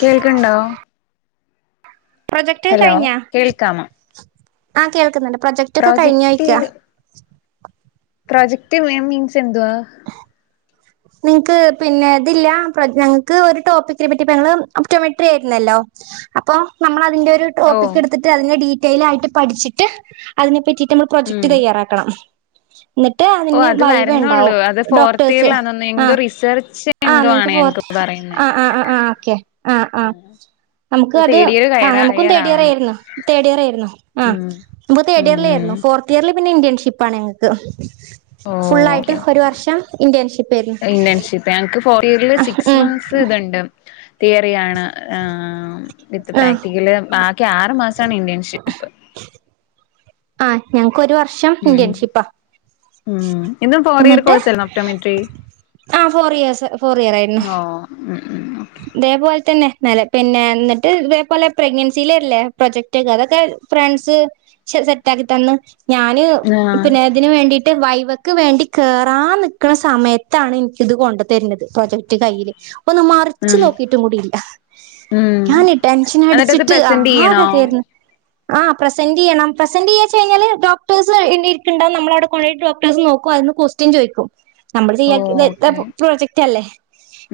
കേൾക്കണ്ടോ ഹലോ കേൾക്കമ ആഹ കേൾക്കുന്നുണ്ട് പ്രൊജക്റ്റ് ഒക്കെ കഴിഞ്ഞഞ് കഴക്കാ പ്രോജക്ട് മ മീൻസ് എന്തുവാ നിങ്ങക്ക് പിന്നെ ഇതില്ല ഞങ്ങക്ക് ഒരു ടോപ്പിക്കിനെ പറ്റി ഞങ്ങള്ൾ ഒപ്റ്റോമെട്രി ആയിരുന്നല്ലോ അപ്പൊ നമ്മൾ ന്റെ ഒരു ഓ ടോപ്പക് എടുത്തിട്ട് അന്റെ ഡ െൽയിട്ട് പഠിച്ചിട്ട് അതിനെ പറ്റി നമ്മൾ ഉം പ്രൊജക്ട് തയ്യാറാക്കണം എന്നിട്ട് ഓ അതിന് അത് വൈവ വരുന്നുള്ളൂ ഉണ്ടാവും അത് ഫോർത്ത് ഡോക്ടേഴസ് ഇയറിലാന്നോന്ന് ആ എന്തോ റിസർച്ച് ആ എന്തോ ആണ് നിക്ക് ഫർ ഞങ്ങക്ക് പറയുന്നെ ആ ആ ആ ഓക്കെ ആ ആ ആഹ് ഇപ്പൊ നമുക്ക്ത് തേർഡ് ഇയർ ആ കയറാ നമുക്കും തേഡ് ഇയർ കയ്യാറാവണു ആയി തേർഡ് ഇയർ ആയിരുന്നു ഉം തേഡ് ഉം ഉം എയറിലിരുന്ന്ആയിഫോർത്ത് ഇയറ പിന്നെ ഇന്ത്യൻഷിപ്പ ആാണ് ഞാങ്ങക്ക് ഓ ഫുള്ള ആായിട്ട് ഓക്കെ ഒരു വർഷം ഇന്റേൺഷിപ്പ് ആയിരുന്നു ഇന്റേൺഷിപ്പ് ഞങ്ങക്ക് ഫോർ ഇയറില് സിക്സ് ഉം മന്ത്സ് ഇതുണ്ട് തിയറിയാണ് വിത്ത് ആഹ് പ്രാക്ടിക്കല് ബാക്കി ആറ്ു മാസമാണ് ഇന്റേൺഷിപ്പ് ആ ഞങ്ങൾക്ക് ഒരുവർ ഉം ഇൻ്റേൺഷിപ്പ് ഉം ഉം ഇതും ഫോർ ഇയർ എന്നിട്ട് കോഴ്സായിരുന്നോ ഒപ്റ്റോമെട്രി ആ ഫോർ ഇയർ ഫോർ ഇയർ ആയിരുന്നു ഓ ഉം ഉം ഇതേപോലെ തന്നെ നല്ല പിന്നെ എന്നിട്ട് ഇതേപോലെ പ്രഗ്നൻസിൽല്ലേ പ്രൊജക്റ്റ് ഒക്കെ അതൊക്കെ ഫ്രണ്ട്സ് സെറ്റ ആക്കി തന്ന് ഞാന് ഓക്കെ ആഹ് പിന്നെ ഇതിന് വേണ്ടീട്ട് വൈ അവക്ക് വേണ്ടി കേറാൻ നിക്കുന്ന സമയത്താണ് എനിക്ക ഇത് കൊണ്ടു തരുന്നത് പ്രൊജക്ട് കൈയില് ഉം നോക്കിട്ടും കൂടില്ല ഉം ടെൻഷൻ എന്നിട്ടത് അടിച്ചിട്ട് പ്രസന്റ് ആ ചെയ്യണോ കഥയരുന്നു ഞാൻ [unintelligible] ആഹ പ്രസെന്റ് ചെയ്യണം പ്രെന്റ് ചെയ്യാച്ച കഴിഞ്ഞാല് ഡോക്ടേഴ്സ് ഇരിക്കണ്ടാവ നമ്മളവിടെ കൊണ്ട് ഡോക്ടേഴ്സ് നോക്ക് അതിന് ക്വസ്റ്റ്യൻ ചോദിക്കും നമ്മള് ഓ ചെയ്യാൻ ഇരിക്കുന്ന എത്ര ഓക്കെ പ്രോ പ്രോജക്റ്റ് അല്ലേ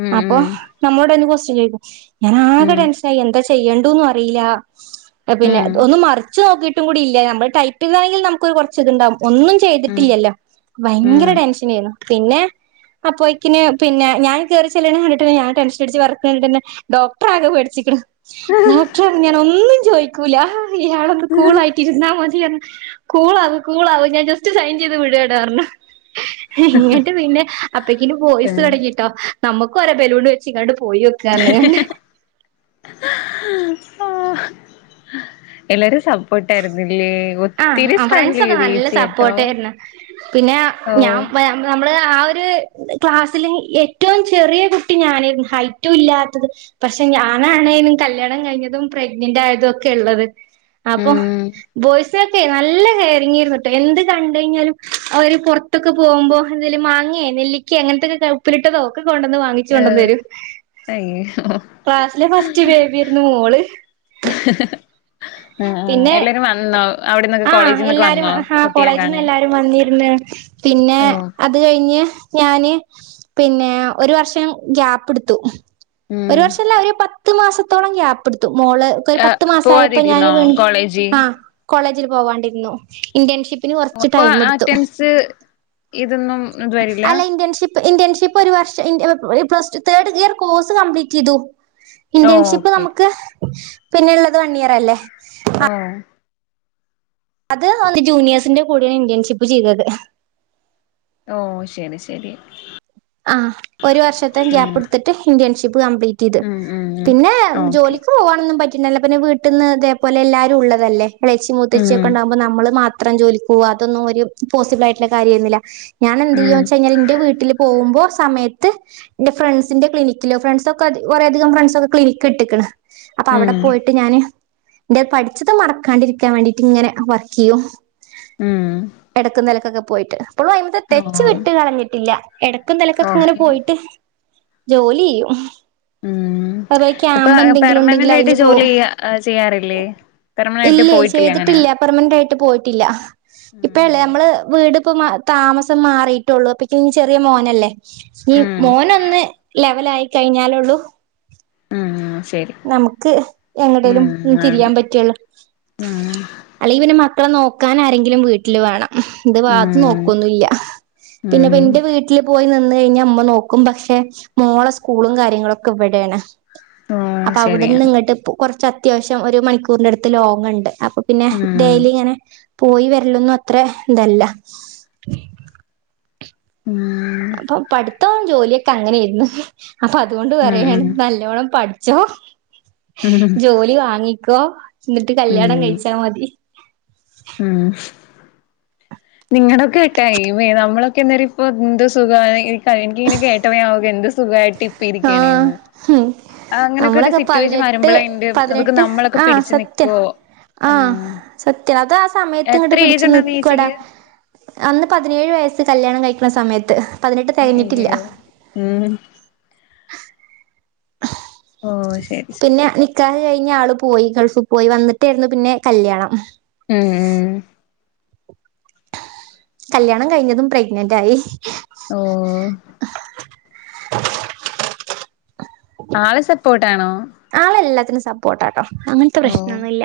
ഉം അപ്പൊ ഉം വടെ എന്നും ക്വസ്റ്റ്യൻ ചോദിക്കും ഞാനാകെ ഉം ടെൻഷനായി എന്താ ചെ യ്യണ്ടൂന്നും അറീല്ല പിന്നെ ഉം ഒന്ന് മറിച്ച് നോക്കി ട്ടും കൂടി ഇല്ല നമ്മൾ ടൈപ്പിംങ്ങാണെങ്കിൽ നമുക്ക് കുറച്ചു ഇതുണ്ടാവും ഒന്നും ഉം ചെയ്തിട്ടില്ലല്ലോ ഉം ഭയങ്കര ടെൻഷൻ ഏന്നു പിന്നെ അപ്പോയ്ക്കിന് പിന്നെ ഞാന് കെയറി ചെല്ല്ണ് കണ്ടിട്ടന്നെ ഞാൻ ടെൻഷൻടിച്ച് വിറക്കുണകണ്ടിട്ടന്നെ ഡോക്ടർ ആകെ പേടിച്ച്ക്ണ് ഡോക്ടർഞ്ഞു ഞാൻ ഒന്നും ചോയിക്കൂല ഇയാളെ ഒന്ന് കൂളായിട്ട് ഇരുന്നാൽ മതി കുളാവ് കുളാവ് ഞാൻ ജസ്റ്റ് സൈൻ ചെയ്ത് വിടാണ് അർഞ്ഞു ഇങ്ങട്ട് പിന്നെ അപ്പക്കിനും ബോയ്സ് പിന്നെ തുടങ്ങിട്ടോ നമ്മു ക്കോരോ ബലൂണ് [unintelligible] പോയി നോക്കാല്ലേ ആഹ് എല്ലാരും സപ്പോർട്ട് ആയിരുന്നിൽ ആഹ് ആ ഫ്രണ്ട്സൊക്കെ നല്ല കേട്ടോ സപ്പോർട്ട് ഏര്ന്നു പിന്നെ ഓ ഞാൻ വേ മ് നമ്മള് ആ ഒര് ത് ക്ലാസിൽ ഏറ്റവും ചെറിയ കുട്ടി ഞാനേരുന്നു ഹൈറ്റും ഇല്ലാത്തത് പക്ഷെ ഞാനാണ് കല്യാണം കഴിഞ്ഞതും പ്രഗ്നന്റ് ആയതും ഒക്കെ ഇള്ളത് അപ്പം ഉം ബോയിസ് ക്കെ നല്ല കേറിയിങ് ഏരുന്നുട്ടോ എന്ത് കണ്ട് കഴിഞ്ഞാലും അവര് പുറത്തൊക്കെ പോകുമ്പോ എന്തേലും മാങ്ങേ നെല്ലിക്കേ അങ്ങനത്തൊക്കെ ഉപ്പിലിട്ടതോ ക്കെ കൊണ്ടന്ന് വാങ്ങിച്ചു കൊണ്ടന്ന് ഏഹ് തരും അയ്യോ ക്ലാസിലെ ഫസ്റ്റ് ബേബിയരുന്നു മോള് ഉം പിന്നെ എല്ലാരും വന്നോ അവിടെന്നൊക്കെ ആഹ് കോളേജിൽ നിന്നൊക്കെ എല്ലാരും വന്നോ കുട്ടീനെ കാണാൻ ഉ [unintelligible] പിന്നെ ഓ അത് കഴിഞ്ഞ് ഞാന് പിന്നെ ഒരു വർഷം ഗ്യാപ്പ് ഇടുത്തു ഒരു ഉം വർഷല്ല ഒരു പത്ത് മാസം ത്തോളം ഗ്യാപ്പ്ട് ത്തു മോള് ക്ക് ഒരു പത്ത് മാസായ ഞാന് പോവാതിരുന്നോ വീണ്ടും കോളേജ് ആ കോളേ ജിൽ പോകണ്ടിരുന്നു ഇന്റേൺഷിപ്പ് അപ്പ ആറ്റംസ് ഇതൊന്നും ഇത് വരൂല്ലാ ഇപ്പൊ ഒരു വർഷം intern plus two third year course complete ചെയ്തു ഓ ഇന്റേൺഷിപ്പ് ഓക്കെ നമുക്ക് പിന്നെയുള്ളത് വൺ ഇയർ തല്ലേ ആഹ് അത് ഒന്ന് ജൂനിയേഴ്സിന്റെ കൂടെയാണ് ഇന്റേൺഷിപ്പ് ചെയ്തത് ഓ ശരി ശെരി ആഹ് ഒരു വർഷത്തെ ഗ്യാപ്പ് എടുത്തിട്ട് ഇന്റേൺഷിപ്പ് കംപ്ലീറ്റ് ചെയ്ത് ഉം ഉം പിന്നെ ഓക്കെ ജോലിക്ക് പോകാനൊന്നും പറ്റി പിന്നല്ലെ പിന്നെ വീട്ടീന്ന് ഇതേപോലെ എല്ലാരും ഉള്ളതല്ലേ ഇളേച്ചി ഉം മൂത്തേചിക്കൊണ്ടാകുമ്പോ നമ്മള് മാത് അത്രയും ജോലിക്ക് പോകാത്തെ തൊന്നും ഒരു പോസിബിൾ ആയിട്ടുള്ള കാര്യായിരുന്നില്ല ഞാൻ എന്ത് ചെയ് ഉം വെച്ചാഴിഞ്ഞാൽ എന്റെ വീട്ടില് പോകുമ്പോ സമയത്ത് എന്റെ ഫ്രണ്ട്സിന്റെ ക്ലിനിക്കിലോ ഫ്രണ്ട്സ് ഒക്കെ കുറേ അധികം ഫ്രണ്ട്സ് ഒക്കെ ക്ലിനിക്ക് ഇട്ടക്കണ് അപ്പൊ ഉം അവിടെ പോയിട്ട് ഞാന് ന്റെ പഠിച്ചത് മറക്കാണ്ടിരിക്കാൻ വേണ്ടിട്ട് ഇങ്ങനെ വർക്ക് ചെയ്യും ഉം എടക്കും തലക്കൊക്കെ പോയിട്ട് ഇപ്പളും അയ്മത്തെ ഓ തെച്ച് വിട്ട് കളഞ്ഞിട്ടില്ല എടക്കും തലക്കൊക്കെ ഇങ്ങനെ ഓക്കെ പോയിട്ട് ജോലി ഉം അതുപോലെ ഇപ്പൊ ക്യാമ്പ് എന്തെങ്കിലും ഉണ്ടെങ്കിൽ പെർമനന്റ് ആയിട്ട് അയിന് പോവും ജോലി ചെയ്യാറില്ലേ പെർമനന്റായിട്ട് പോയിട്ടില്ലേ അങ്ങനെ ഇ ല്ല ഇപ്പഴല്ലേ ഉം നമ്മള് വീട് ഇപ്പം താമസ മാറിയിട്ടുള്ളൂ അപ്പ ചെറിയ മോനല്ലേ ഈ ഉം മോനൊന്ന് ലെവല ആായി കഴിഞ്ഞാലേള്ളൂ ഉം ശരി നമുക്ക് എങ്ങേടേലും ഉം ആണ് തിരിയാൻ പറ്റുള്ളൂ ഉം അല്ലെ പിന്നെ മക്ക് മക്കളെ നോക്കാൻ ആരെങ്കിലും വീട്ടില് വേണം ഇത് വാദ്യ ഉം നോക്കൊന്നില്ല പിന്നെ ഉം എന്റെ വീട്ടില് പോയി നിന്ന് കഴിഞ്ഞ ഇമ്മ നോക്കും പക്ഷെ മോളെ സ്കൂളും കാര്യങ്ങളൊക്കെ ഇവിടെണ് ഓ അപ്പൊ അവിടുന്ന് ശരിയാണ് ഇങ്ങട്ട് പ കൊ ച്ച് അത്യാവശ്യം ഒരു മണിക്കൂറിന്റെ അടുത്ത് ലോങ്ണ്ട് പിന്നെ ഉം ഡെയിലി ഇങ്ങനെ പോയി വരല്ലൊന്നും അത്ര ഇതല്ല ഉം അപ്പൊ പഠിത്തവും ജോലിയക്ക് അങ്ങനെയിരുന്നു അപ്പൊ അതുകൊണ്ട് ഉം പറയാണ് ഉം നല്ലോണം പഠി ചഹോ ഉം [unintelligible] ജോലി വാങ്ങി ക്കൊ ന്നിട്ട് കല്യാണം ഉം കഴിച്ചാ മതി ഉം നിങ്ങടെക്കെ ടൈംമെ നമ്മളൊക്കെ ഇന്നൊരു ഇപ്പൊ എന്ത്‌ സുഖ എനിക്കിങ്ങനെ കേട്ടപ്പ എന്ത് സുഖം ആഹ അങ്ങനൊക്കെ ഒരു നമ്മളൊക്കെ സിറ്റുവേഷൻ പതിനെട്ട് വരുമ്പളെ ഇന്റെ അതൊക്കെ പതിനെട്ട് നമ്മളൊക്കെ ആ പിടിച്ചു സത്യം നിക്കുവോ ആ ആഹ് സത്യം അത് ആ സമയത്ത് ഇങ്ങോട്ട് എത്ര ഏജ് പിടച്ച് ഉണ്ടായിരുന്നു നിക്കടാ ചേച്ചിക്ക് അന്ന് പതിനേഴ് വയസ്സ് കല്യാണം കഴിക്കണ സമയത്ത് പതിനെട്ട് തികഞ്ഞിട്ടില്ല എോ [unintelligible] ഉം ഓഹ് ശരി ശരി പിന്നെ നിക്കാഹ കഴി ആള് പോയി ഗൾഫിൽ പോയി വന്നിട്ടായിരുന്നു പിന്നെ കല്യാണം ഉം ഉ കല്യാണം കഴിഞ്ഞതും പ്രഗ്നന്റ് ആയി ഓ [unintelligible] ആള് സപ്പോർട്ട ട്ടാണോ ആളെല്ലാത്തിനും സപ്പോർട്ടാട്ടോ അങ്ങനത്തെ ഓഹ് പ്രശ്നംന്നുംഇല്ല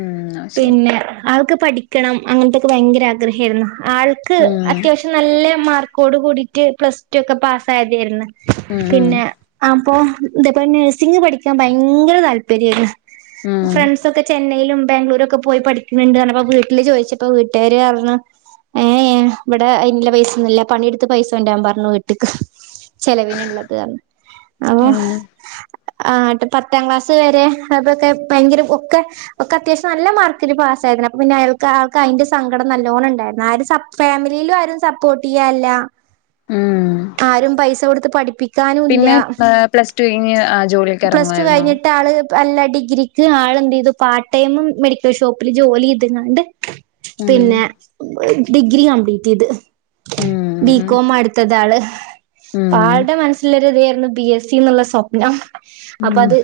ഉം അത് ശരി പിന്നെ അവക്ക് പഠിക്കണം അങ്ങനത്തെൊക്കെ ഭയങ്കര ആഗ്രഹമായിരുന്നു ആൾക്ക് ഉം അത്യാവശ്യം നല്ല മാർക്കോട് കൂടിയിട്ട് പ്ലസ് ടു ഒക്കെ പാസ്സയതായിരുന്നു ഉം ഉം പിന്നെ അപ്പൊ ഇതോ പ്പം നഴ്സിംഗ് പഠി ക്കാൻ ഭയങ്കര താല്പര്യമായിരുന്നു ഉം ഫ്രണ്ട്സ് ഒക്കെ ചെന്നൈയിലും ബാംഗ്ലൂരുൊക്കെ പോയി പഠിക്കുന്നുണ്ട്പ്പ വീട്ടില് ചോദിച്ചപ്പോ വീട്ടുകാര് പറുഞ്ഞു ഏ എ ഇവിടെ ഇന്നുള്ള പൈസൊന്നുമില്ല പണിയെടുത്ത് പൈസ ഉണ്ടാൻ പറഞ്ഞു വീട്ടക്ക് ചെലവിനുള്ളത് അപ്പൊ ഉം ആട്ട് പത്താം ക്ലാസ് വരെ അൊക്കെ ഭയങ്കര ഒക്കെ ഒക്കെ അത്യാവശ്യം നല്ല മാർക്കില് പാസ്സ ആായിരുന്നു അപ്പ പിന്നെ അയാൾക്ക് ആൾക്ക് അതിന്റെ സങ്കടം നല്ലോണം ഉണ്ടായിരുന്നു ആ ഫാമിലിയിലും ആരും സപ്പോർട്ട് ചെയ്യാല്ല ഉം ആരും പൈസ കൊടുത്ത് പഠിപ്പിക്ക പിന്നെ പ്ലസ് ടു കഴിഞ്ഞ് ജോലി പ്ലസ് ടു കഴിഞ്ഞിട്ട് ആള് അല്ല ഡിഗ്രിക്ക് ആൾെന്ത് ചെയ്തു പാർട്ട് ടൈമും മെഡിക്കൽ ഷോപ്പില് ജോലി ചെയതങ്ങാണ്ട് ഉം പിന്നെ ഡിഗ്രി കംപ്ലീറ്റ് ചെയ്ത് ഉം ബികോം അടുത്തത ആള് ഉം ആളുടെ മനസ്സിലരു ഇതായിരുന്നു ബി എസ് സി എന്നുള്ള സ്വപ്നം അപ്പ ഉം അത്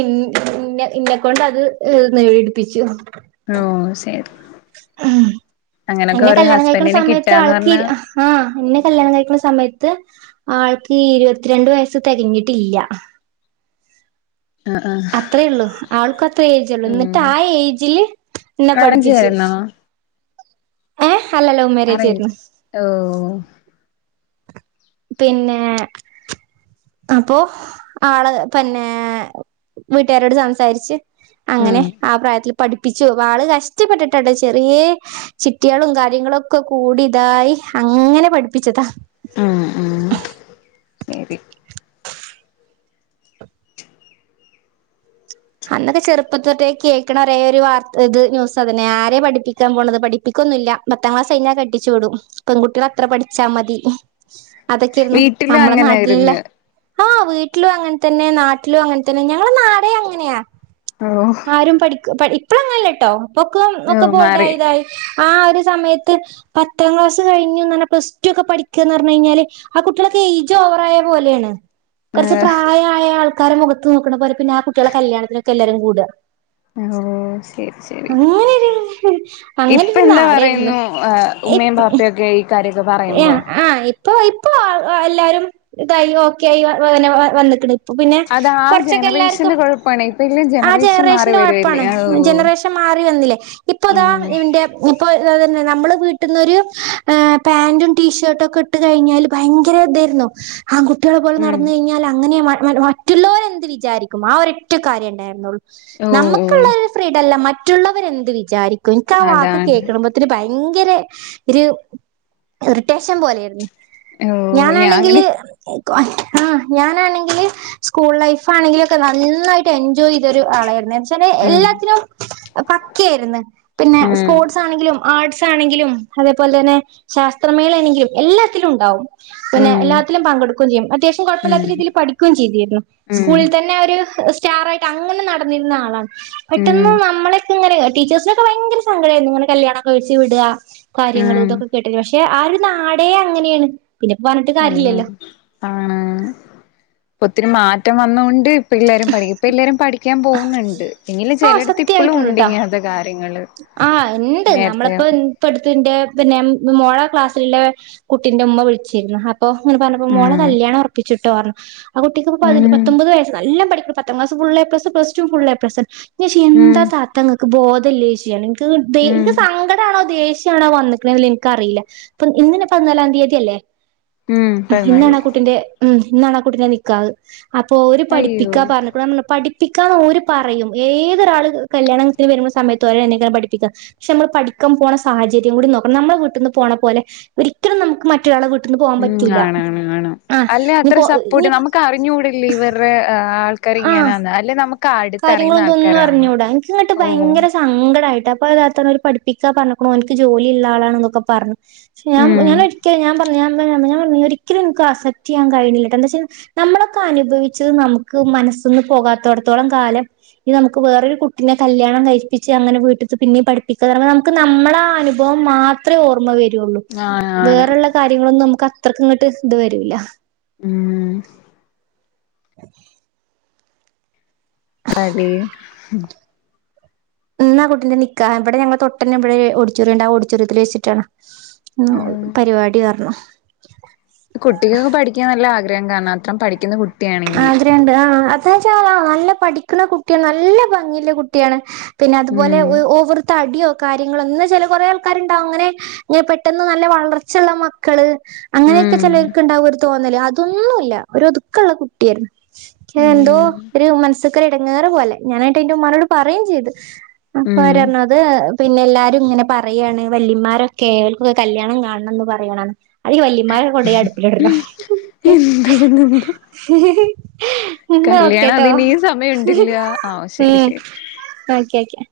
ഇന്ന ഇന്നെ കൊൊണ്ടത് ഏ നേടിടിപ്പിച്ചു ഓ ശരി അങ്ങനൊക്കെ എന്നെ ഒരു കല്യാണം കഴിക്കണ ഹസ്ബൻഡിനെ സമയത്ത് കിട്ടാന്ന് ആൾക്ക് പറഞ്ഞാ ആഹ എന്നെ കല്യാണം കഴിക്കുന്ന സമയത്ത് ആൾക്ക് ഇരുപത്തിരണ്ട് വയസ്സ് തികഞ്ഞിട്ടില്ല ആഹ് ആഹ് അത്രയേള്ളു ആൾക്ക അത്ര ഏജള്ളു എന്നിട്ട് ഉം ആ ഏജില് എന്നെ അറേഞ്ച് പഠിപ്പിച്ചു ആയിരുന്നോ ഹലലോ മേരേജരുന്നു അറേഞ്ച് ഓ പിന്നെ അപ്പൊ ആള് പിന്നെ വീട്ടേരോട് സംസാരിച്ച് അങ്ങനെ ഉം ആ പ്രായത്തില് പഠിപ്പിച്ചു വളെ കഷ്ടപ്പെട്ടിട്ടണ്ടോ ചെറിയ ചിട്ടികളും കാര്യങ്ങളൊക്കെ കൂടി ഇതായി അങ്ങനെ പഠിപ്പിച്ചതാ ഉം ഉം ശരി അന്നൊക്കെ ചെറുപ്പത്തോട്ടേ കേൾക്കണ ഒരേ ഒരു വാർത്ത ഇത് ന്യൂസ് അതന്നെ ആരെ പഠിപ്പിക്കാൻ പോണത് പഠിപ്പിക്കൊന്നുല്ല പത്താം ക്ലാസ് കഴിഞ്ഞാൽ കട്ടിച്ചു വിടും പെൺകുട്ടികൾ അത്ര പഠിച്ചാൽ മതി അതൊക്കെരുന്നു വീട്ടിലും നമ്മുടെ നാട്ടിലല്ലേ അങ്ങനായിരുന്ന് ആ വീട്ടിലും അങ്ങനെ തന്നെ നാട്ടിലും അങ്ങനെ തന്നെ ഞങ്ങള നാടെ അങ്ങനെയാ ഓ ആരും പഠിക്കു പഠി ഇപ്പളങ്ങല്ലട്ടൊ ഒക്കെ ഓ ഒക്കെ ബോൾഡ് മാറി ആയതായി ആ ഒരു സമയത്ത് പത്താം ക്ലാസ് കഴിഞുടനെ പ്ലസ് ടു ഒക്കെ പഠിക്ക്യന്ന് പറഞ് കഴിഞ്ഞാല് ആ കുട്ടികളൊക്കെ ഏജ് ഓവറ ആയ പോലെയാണ് കുറച്ച് ഏഹ് പ്രായമായ ആൾക്ക ആക്കാര മുഖത്ത് നോക്കണ പോലെ പിന്നെ പ്പോ ആ കുട്ടിയേളെ കല്യാണത്തിനക്കെ എല്ലരും കൂട ഓ ശരി ശരി അങ്ങനൊരു ഇപ്പ അങ്ങനൊരു എന്താ നാടായിരുന്നു പറയുന്നു ഉമ്മയും പാപ്പയ ഒക്കെ ഈ കാര്യ ഏഹ് ആഹ് ഇപ്പൊ ഇപ്പ് അപ്പ എല്ലാരും ഇതായി ഓക്കെയി വ വ വന്നിക്ക്ണ് പിന്നെ അത് ആ കൊറച്ചൊക്കെ എല്ലാവർക്കും ജനറേഷന്റെ കുഴപ്പാണ് ഇപ്പ ഇല്ല ആ ജനറേഷൻ മാറി ജനറേഷന്റെ വരുവല്ലേ കുഴപ്പാണ് ഓ ജനറേഷൻ മാറി വന്നില്ലേ ഇപ്പൊ ഇതാ ഉം ഇന്റെ ഇപ്പൊ അതെ അതന്നെ നമ്മള് വീട്ട്ന്നൊരു പാന്റും ടീഷർട്ടും ഒക്കെ ഇട്ട് കഴിഞ്ഞാല് ഭയങ്കരതായിരുന്നു ആൺകുട്ടിയോളെ പോലെ ഉം നടന്ന് കഴിഞ്ഞാൽ അങ്ങനെ മ [unintelligible] റ്റുള്ളോരെന്ത് വിചാരിക്കും ആരൊറ്റ കാര്യം ഇണ്ടായിരുന്നുള്ളൂ ഓ ഓ നമ്മക്ക്ള്ളൊരു ഫ്രീഡല്ല മ റ്റുള്ളവരെന്ത് വിചാരി ക്ൻക്കാ വാക്ക് അതാണ് കേക്ക്ള്മ്പത്തിന് ഭയ ങ്കര ഒര് ഇറിട്ടേഷം പോലെര്ന്ന് ഓ ഞാൻ അങ്ങനെ ഞാനാണെങ്കില് ആഹ് ആ ഞാനാണെങ്കിൽ സ്കൂൾ ലൈഫ് ആണെങ്കിലൊക്കെ നന്നായിട്ട് എൻജോയ്തൊരു ആളായിര്ന്നെ ചെലേ ഉം എല്ലാത്തിനും പക്കേര്ന്ന് പിന്നെ ഉം സ്പോർട്സാണെങ്കിലും ആർട്സ് സാണെങ്കിലും അതേപോലെന്നെ ശാസ്ത്രമേളെണെങ്കിലും എല്ലെത്തിലുണ്ടാവും പിന്നെ ഉം എല്ലാത്തിലും പങ്കെടുക്കും ചെയ്യും അത്യാവശ്യം ഉം കുഴപ്പല്ലാത്ത രീതിയിൽ പഠിക്കും ചെയ്തിരുന്നു ഉം സ്കൂളിൽ തന്നെ അവര് ഇഹ് സ്റ്റാറായിട്ട് അങ്ങനെ നടന്നിരുന്ന ആളാണ് പെട്ടെന്ന് ഉം നമ്മളൊക്കെ ഇങ്ങനെ [unintelligible] ടീച്ചേഴ്സ്നൊക്ക ഭയങ്കര സങ്കടേയിര്ന്നു ഇങ്ങനെ കല്യാണം കഴിച്ച് വിടാ കാര്യങ്ങൾ ഉം ഇതൊക്ക് പക്ഷെ ആ ഒരു നാടേ അങ്ങനേണ് ആ ആണ് തെ ത്തിരി മാറ്റം വന്നോണ്ട് ഇപ്പം എല്ലാരും പഠി ഇപ്പ എല്ലാരും പഠിക്കാൻ പോവുന്ന്ണ്ട് ആഹ് സത്യായിട്ടുണ്ട്ട്ടോ. കാര്യങ്ങള് ആ ഇണ്ട് നേരത്തെ നമ്മളെപ്പോരും ഇപ്പട്ത്ത്ന്റെ പിന്നെ മോള ക്ലാസ്സിലെ കുട്ടിന്റെ ഉമ്മ വിളിച്ചിരുന്നു. ഹാ ഓ അങ്ങന പറഞ്ഞപ്പോ മോള ഉം കല്യാണം ഒറ്പ്പിച്ചു ട്ടാർ ആ കുട്ടിക്ക്പ്പ പതിനൊ ഉം പത്തൊമ്പത് വയസ് നല്ല പഠി പത്താംക്ലാസ് ഫുള്ളെ ഏപ്ലസ് പ്ലസ്ടും ഫുള്ളെ ഏപ്ലസന് [unintelligible] ഉം എന്താ താത്തങ്ങ ക്ക് ബോധല്ലേ ഷ്ച് ഞാന് ക്ക്ങ്ങടെ ഉം ഇന്ക്ക് സങ്കടാണോ ദേ ഷ്യണോ വന്ന്ക്കേല്ലെ ഇന്ക്കറിയില്ല പ്പം ഇന്നനെ പതിനാലാം തിയതിയല്ലേ ഉം ഇന്നാണ് ആ കുട്ടിന്റെ ഉം ഇന്നാണ് ആ കുട്ടിന്റെ നിക്കാഹ് അപ്പൊ ഓര് അയ്യോ പഠിപ്പിക്കാ പറഞ്ഞ്ക്ണ‌ന്ന് പഠി പ്പിക്കാന്ന്ോര് പറയും ഏതൊരാള് കല്യാണത്തിന് വരുമ്പോ സമയത്ത് ഒരെ എന്നെക്കും പഠിപ്പിക്ക പക്ഷെ നമ്മൾ പഠാൻ പോണ സാഹചര്യം കൂടി നോക്കണം നമ്മൾ വീട്ട നിന്ന് പോല ഒരിക്കലും നമുക്ക് മറ്റൊരാളെ വീട്ടിന്ന് പോകാൻ ഉം പറ്റൂല കാണാണ് കാണ ആഹ് അല്ലേ അത്ര ഇനിപ്പോ സപ്പോർട്ട് ഇനി നമുക്ക് അറിഞ്ഞ കൂടല്ല ഇവരുടെ ആൾ കാര്യങ്ങളൊന്ന ഒന്ന ആൾക്കാരാണ് പറഞ്ഞൂടാ എനിക്ക ഇങ്ങോട്ട് ഓ ഭയങ്കര സങ്കടമായിട്ട ഇപ്പപ്പോ ഇതാത്ത ഒരു പഠിപ്പിക്കാ പറഞ്ഞക്കണ എക്ക് ജോലി ഇള്ള ആളാണ എന്നൊക്കെ പറഞ്ഞു ഞാ ഉം ഞാൻ എ ഞാൻ പറഞ ഒരിക്കലും എക്ക് അസെക്റ്റ് ചെയ്യാൻ കഴിില്ലട്ടെ എന്താ വെച്ചാ നമ്മളൊക്കെ അനുഭവിച്ചത് നമുക്ക് മനസ്ൽന്ന് പോകാത്തോടത്തോളം കാലം ഈ നമുക്ക് വേറൊരു കുട്ടിനെ കല്യാണം കഴിപ്പിച്ച് അങ്ങനെ വീട്ട പിന്നെയും പഠിപ്പിക്കുക നമുക്ക് നമ്മുടെ ആ അനുഭവം മാത്രമേ ഓർമ്മ വരൂ ആണ് ആണ് വേറള്ള കാര്യങ്ങളൊന്നും നമുക്ക് അത്രക്ക ഇങ്ങോട്ട് ഇത് വരൂല്ല ഉം ആ അി ഉ ആ കുട്ടിന്റെ നിിക്കാ ഇവിടെ ഞങ്ങ തൊട്ടെ ഇവിടെ ഓടിച്ചോറിണ്ടണ്ട് ആ ഓടിച്ചോറൽ വെച്ചിട്ടാണ് ആ പരിപാടി പറഞ്ഞു കുട്ടികൾക്ക്െ പഠിക്കാൻ നല്ല ആഗ്രഹം കാണാം അത്രം പഠിക്കുന്ന കുട്ടിയാണെങ്കി ആദ്രുണ്ട് ആ [unintelligible] നല്ല പടി നിക്കുന്ന കുട്ടി നല്ല ഭംഗിയ്‌ള്ള കുട്ടിയാണ് പിന്നെ അതുപോലെ ഉം കാര്യങ്ങളൊന്നും അങ്ങനെയൊക്കെ ഉം ചിലർക്കിണ്ടാവും ഒരു തോന്നല് തൊന്നുമില്ല ഒരൊതുകൊള്ള കുട്ടിയായിരുന്നു എന്തോ ഉം ഒരു മനസ്സക്കര് ഇടങ്ങേറുപോലെ ഞാനായിട്ട് എന്റെുമ്മാനോട് പറയേം ചെയ്ത് അപ്പൊ ഉം അവറഞ്ഞത് പിന്നെ എല്ലാരും ഇങ്ങനെ പറയേണ് വല്യന്മാരൊക്കെ കേൾഫ് കല്യാണം കാണംന്ന് പറയാണ് അവിരിക്ക് വയ്യേ മാരെകൊണ്ടേ അടുപ്പിലിടർണം [unintelligible] എന്തോന്നെന്തോ എന്ന കല്യാണം ഓക്കേട്ടോ അതിന് ഈ സമയം ഉണ്ടില്ല ആ ശരി ഉം ശരി ഓക്കെ ഓക്കെ